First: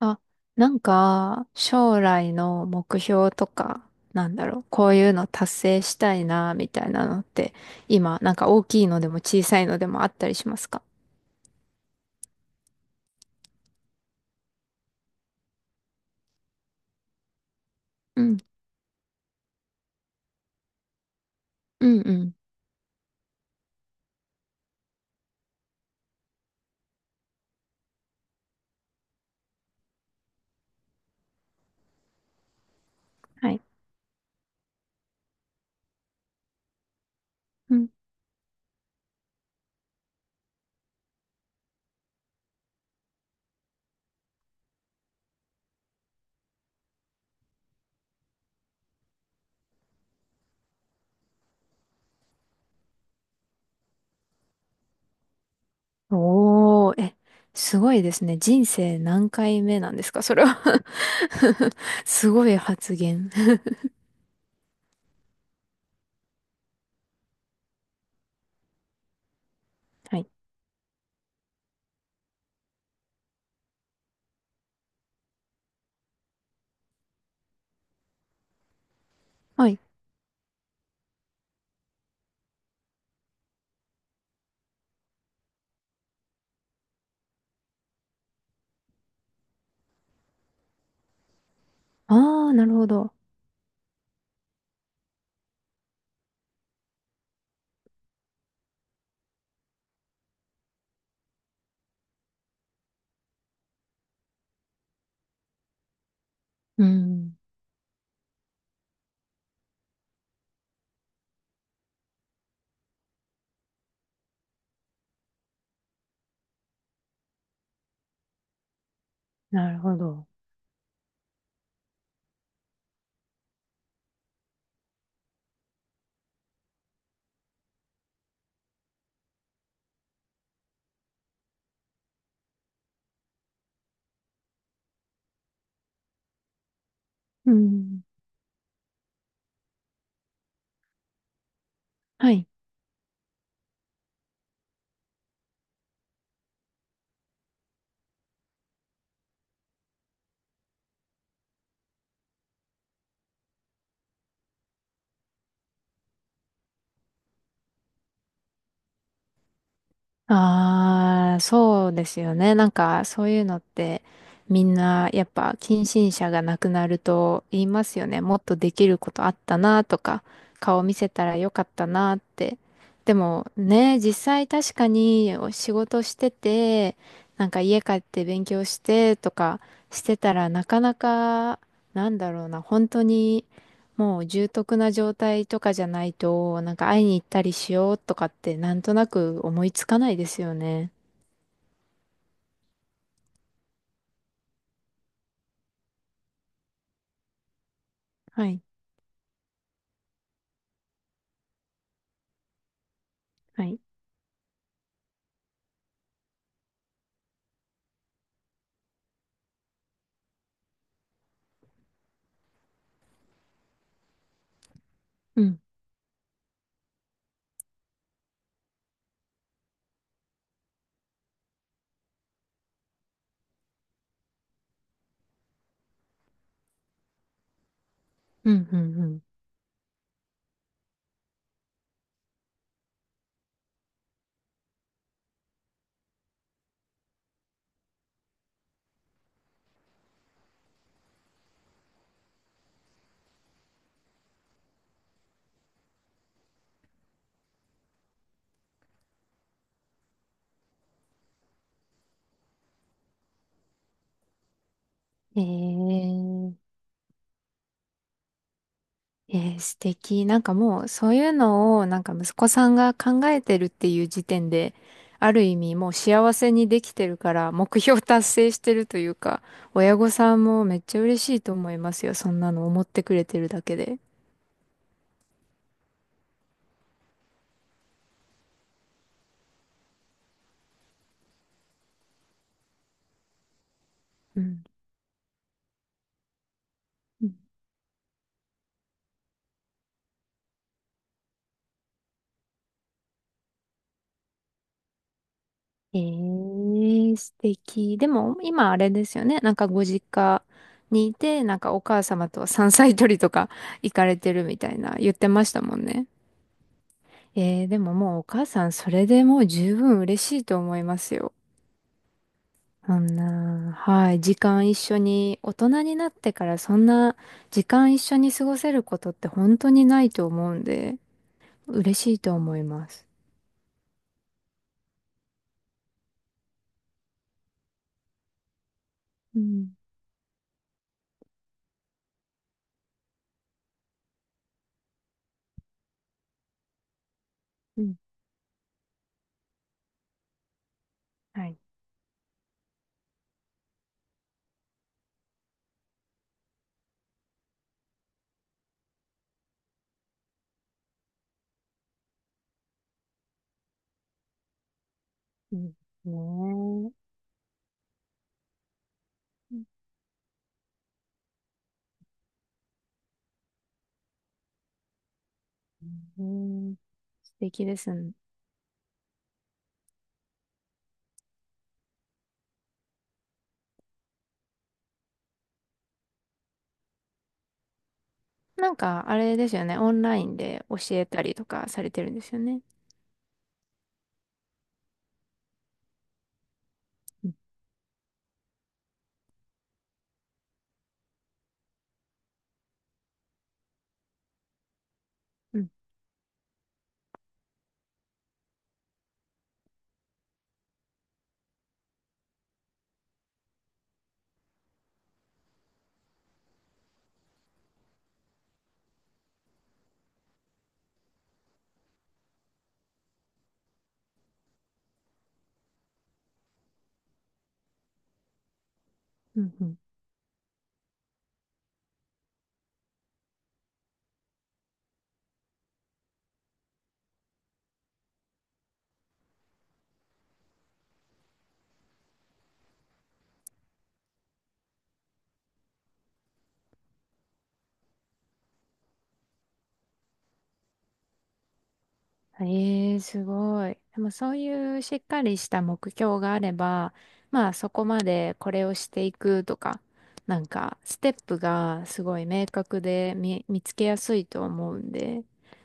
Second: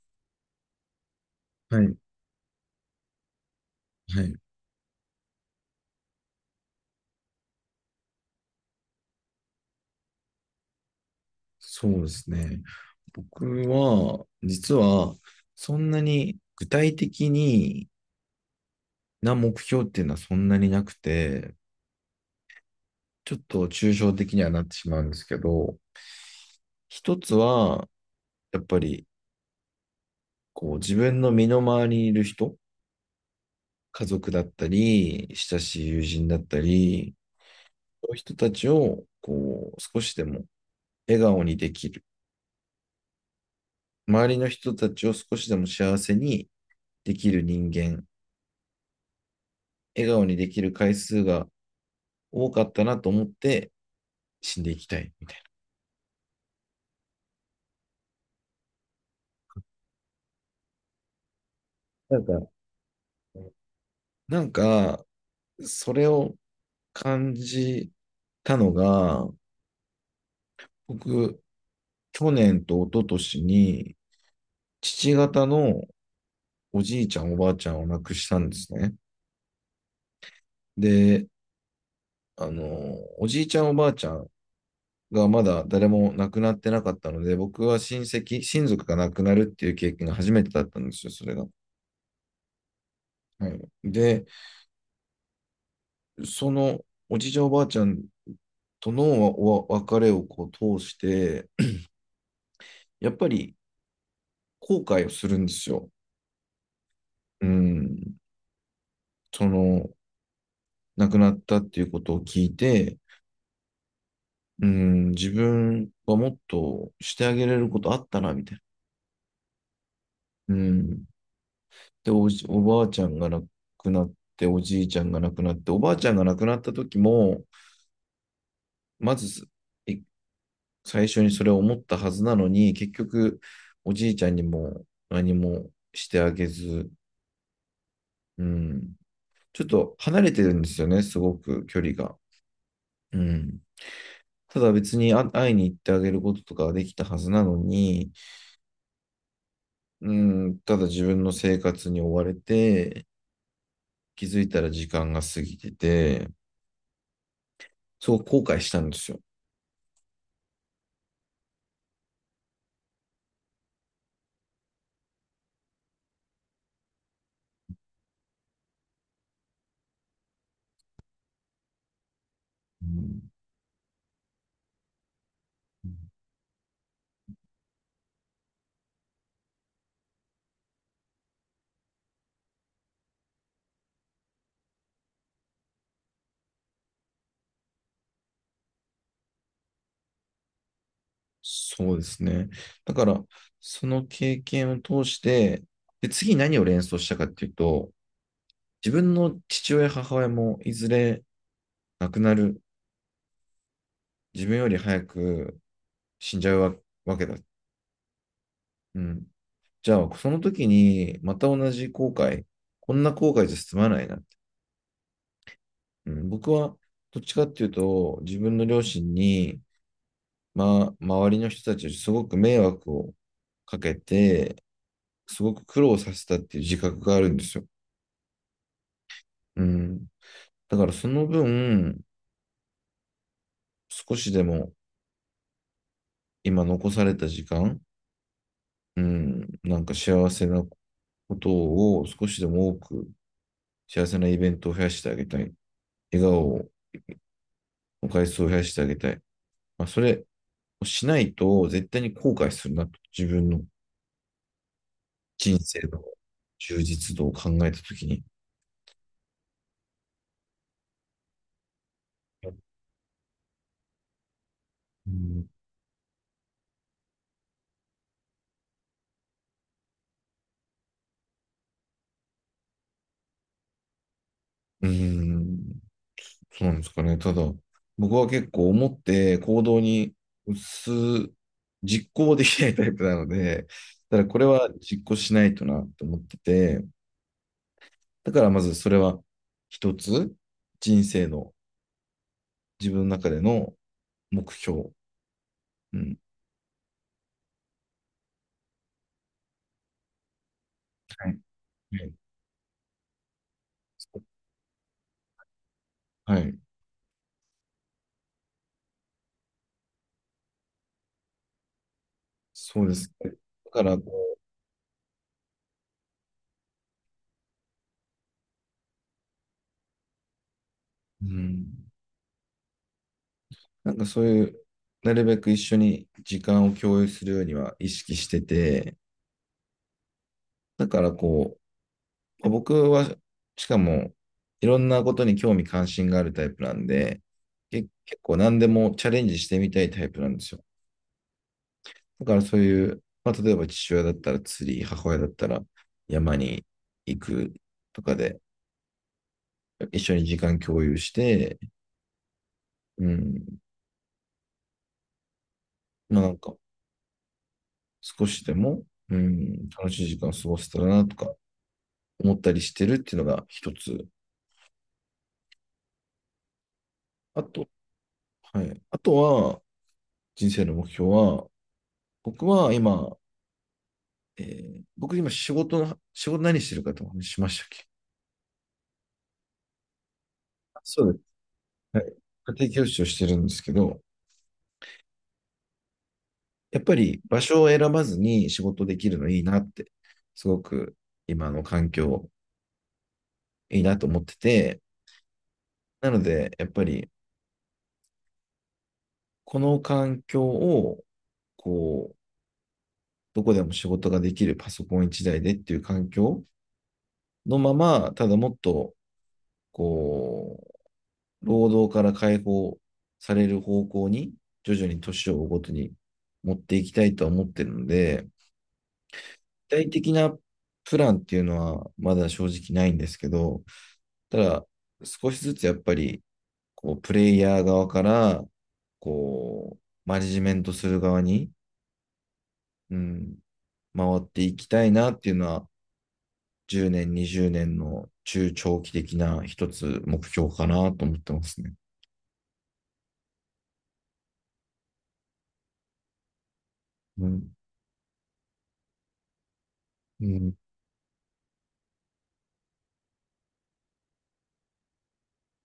あ、なんか、はい、将来の目標とか、はない、んだろう、こういうの達成したいな、みたいなのって、今、なんか大きいのでも小さいのでもあったりしますか？そうですね。僕は、実は、そんなに具体的にうん、な目標っていうのはそんなになくて、うんうん。ちょっと抽象的にはなってしまうんですけど、一つは、やっぱり、こう、自分の身の回りにいる人、はい。家族だったり、親しい友人だったり、うん。そういう人たちを、こう、少しでも笑顔にできる。周りの人たちを少しでも幸せにできる人間笑顔にできる回数が多かったなと思って死んでいきたい。おー、え、すごいですね。人生何回目なんですかそれは？ なんすか、ごい発言 なんか、それを感じたのが、はい。僕、去年と一昨年に、父方のおじいちゃん、おばあちゃんを亡くしたんですね。はい。で、あの、おじいちゃん、おばあちゃんがまだ誰も亡くなってなかったので、僕は親戚、親族が亡くなるっていう経験が初めてだったんですよ、それが。あー、なるほど。はい、で、そのおじいちゃん、おばあちゃんとの別れをこう通して、やっぱり後悔をするんですよ。うん。うん。その、亡くなったっていうことを聞いて、うん、自分はもっとしてあげれることあったな、みたいなるほど。な。うん。で、おばあちゃんが亡くなって、おじいちゃんが亡くなって、おばあちゃんが亡くなった時も、まず、い最初にそれを思ったはずなのに、結局、おじいちゃんにも何もしてあげず、うん。うん、ちょっと離れてるんですよね、すごく距離が。はい。うん。ただ別に会いに行ってあげることとかはできたはずなのに、うん、ただ自分の生活に追われて、気づいたら時間が過ぎてて、すごく後悔したんですよ。ああ、そうですよね。なんか、そういうのって、みんな、やっぱ、近親者が亡くなると言いますよね。もっとできることあったなとか、顔見せたらよかったなって。うでん、も、ね、実際確かにお仕事してて、なんか家帰って勉強してとかしてたらなかなか、なんだろうな、本当にもう重篤な状態とかじゃないと、なんか会いに行ったりしようとかってなんとなく思いつかないですよね。そうですね。だから、その経験を通して、で、次何を連想したかっていうと、はい、自分の父親、母親もいずれ亡くなる、はい。自分より早く死んじゃうわけだ。うん、じゃあ、その時に、また同じ後悔、こんな後悔じゃ済まないなって。うん、うん、僕は、どっちかっていうと、自分の両親に、まあ、周りの人たちにすごく迷惑をかけて、すごく苦労させたっていう自覚があるんですよ。うん、うん、うん。うん。だからその分、少しでも今残された時間、うん、なんか幸せなことを少しでも多く幸せなイベントを増やしてあげたい。笑顔を、回数を増やしてあげたい。まあ、それ、しないと絶対に後悔するなと、自分のえ人生のー、充実度を考えたときに。えー、素敵。なんかもうそういうのをなんか息子さんが考えてるっていう時点で、うあるん、意味もう幸せにできてるから目標達成してるというか、親御さんもめっちゃ嬉しいと思いますよ。そんなの思ってくれてるだけで。うーん、そうなんですかね。ただ、僕は結構思って行動に移す、実行できないタイプなので、ただこうれん。は実行しないとなと思ってて、だからまずそれは一つ、人生の自分の中での目標。うん。ええ、素敵。でも、今あれですよね。なんかご実家にいはい。て、なんかお母はい。様と山菜採りとか行かれてるみたいな言ってましたもんね。はい、ええ、でももうお母さん、それでもう十分嬉しいと思いますよ。そうでそすんね。だな、からはい、時こ間一緒に、大人になってからそんな時間一緒に過ごせることって本当にないと思うんで、う、うん。嬉しいと思います。なんかそういう、なるべく一緒に時間を共有するようには意識してて、うん、だからこう、まあ僕は、しかも、いろんなことに興味関心があるタイプなんで、うけん、結構何でもチャレンジしてみたいタイプなんですよ。はい。だからそういう、まあ、例えば父親だったら釣り、母親だったら山に行くとかで、一緒に時間共有して、うん、いいですまあなんかね。少しでも、うん、楽しい時間を過ごせたらなとか思ったりしてるっていうのが一つ。うん、素あ敵と、ですね。はい。あとは、人生の目標は、僕は今、えー僕今仕事の、仕事何してるかとお話ししましたっけ？なんか、あれですよね。オンラインで教あ、そえうでたす。りとかされはてるい。んですよね。家庭教師をしてるんですけど、やっぱりうん、場所を選ばずに仕事できるのいいなって、すごく今の環境いいなと思ってて、うん、なので、やっぱりこの環境を、こう、どこでも仕事ができるパソコン一台でっていう環境のまま、ただもっとこう、労働から解放される方向に、徐々に年を追うごとに持っていきたいとは思ってるので、うん。う具ん。体的なプランっていうのはまだ正直ないんですけど、ただ、少しずつやっぱり、こう、プレイヤー側から、こう、マネジメントする側に、うん、回っていきたいなっていうのは、10年、20年の中長期的な一つ目標かなと思ってますね。ええ、すごい。でもそういうしっかりした目標があれば、うまあん。そこまでこれをしていくとか、うなんんかステップがすごい明確で見つけやすいと思うんで、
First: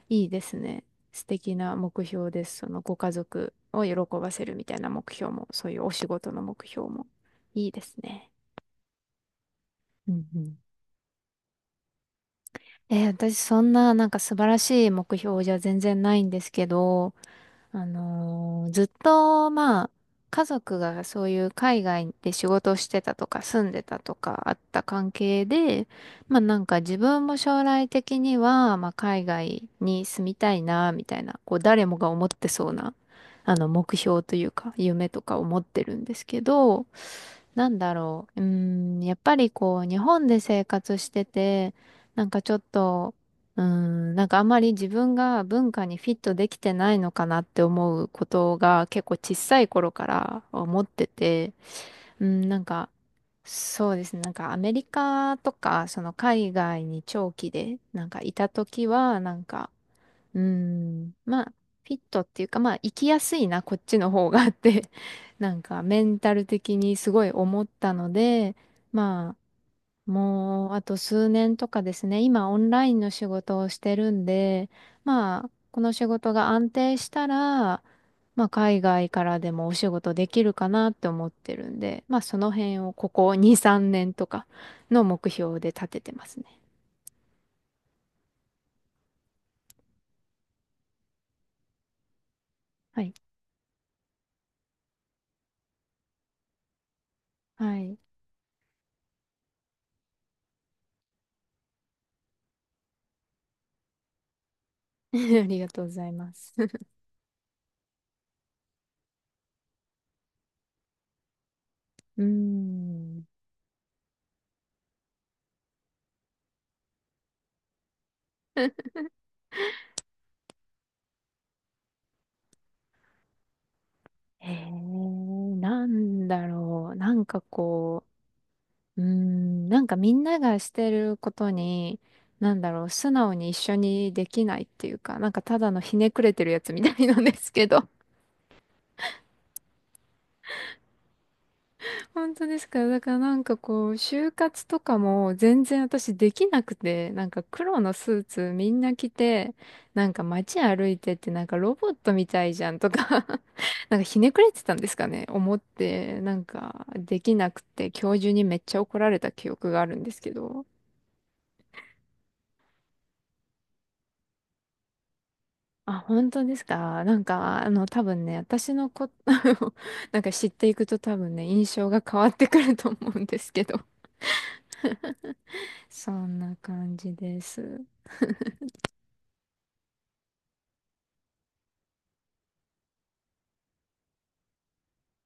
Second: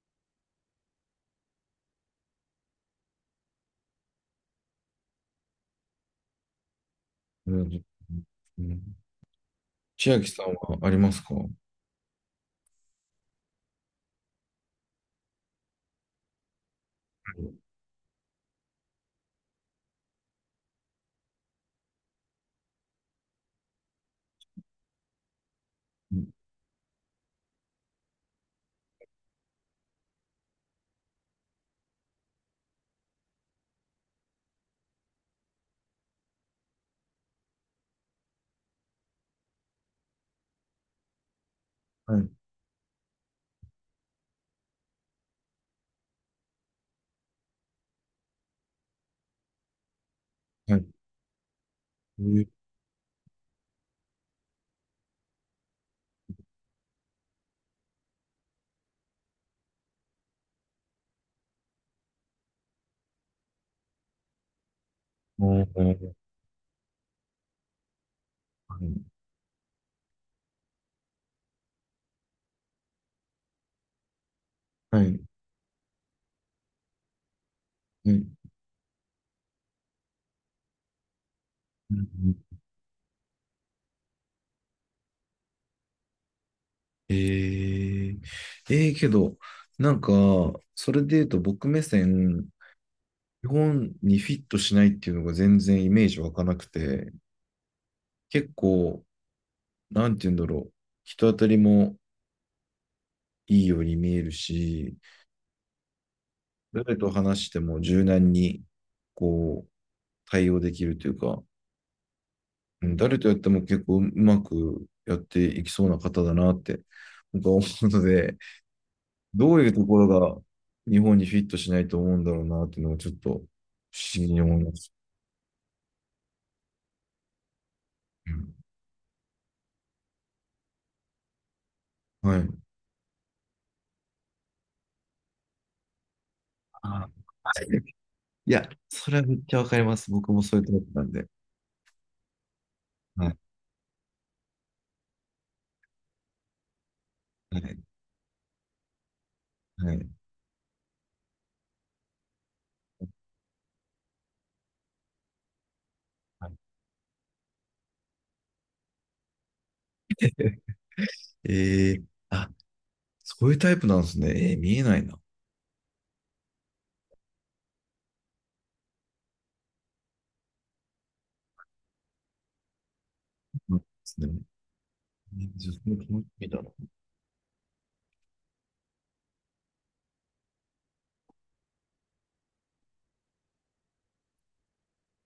いいですね。素敵な目標です。そのご家族を喜ばせるみたいな目標も、そういうお仕事の目標も。ういいでん。すね。うん、う千ん、秋うさんん。はありますか？はえー、私そんななんか素晴らしい目標じゃ全然ないんですけど、い。あのーずっと、まあ、家族がそういう海外で仕事をしてたとか住んでたとかあった関係で、まあなんか自分も将来的には、まあ海外に住みたいな、みたいな、こう誰もが思ってそうな、あの目標というか夢とかを持ってるんですけど、なんだろう、うーん、やっぱりこう日本で生活してて、はなんい。かちょっと、うん、なんかあんまり自分が文化にフィットできてないのかなって思うことが結構小さい頃からは思い。ってて、えうん、ーなんかそうですね、なんかアメリカとかその海外に長期でなんかいた時はなんか、うん、まあフィットっていうかまあ生きやすいなこっちの方がって なんおー、かはメい。ンタル的にすごい思ったので、まあもう、あと数年とかですね。今、オンラインの仕事をしてるんで、はい。はい、まあ、この仕事が安定したら、うん、まあ、海外からでもお仕事できるかなって思ってるんで、まあ、その辺をここ2、3年とかの目標で立ててますね。えー、けど、なんか、それで言うと僕目線、はい。日本にフィットしないっていうのが全然イメージ湧かなくて、はい。結構、なんて言うんだろう、人当たりもいいように見えるし、ありがとうございます。誰と話しても柔軟に、こう、対応できるというか、うーうん、誰ん。とやっても結構うまくやっていきそうな方だなって僕は思うので、どういうところが日本にフィットしないと思うんだろうなっていうのをちょっと不思議に思いえます。ー、なんだろう。なんかこうん、う、うーん、なんかみんながしてることに、はい。なんだろう、素直に一緒にできないっていうか、なんかただのひねくれてるやつみたあいなんですけー、ど。いや、それはめっちゃわかります。僕もそういうタイプなんで。本当ですか？だからはない。んかこう、就活とかも全然私できなくて、なんかは黒い。のスーツみんな着て、はない。んか街歩いてってなんかロボットみたいじゃんとか なんかひねくれてたんですかね思って、なんはかできなくて、教授にめっちゃ怒られた記憶があるんですい、けど。えー、あ、そういうタイプなんですね。見えないな。あ、本当ですか？なんか、あの、多分ね、私のこ、あのなんか知っていくと多分ね、印象が変わってくると思うんですけそど。うですね。じゃあそのそ楽しんみなだな。感じです。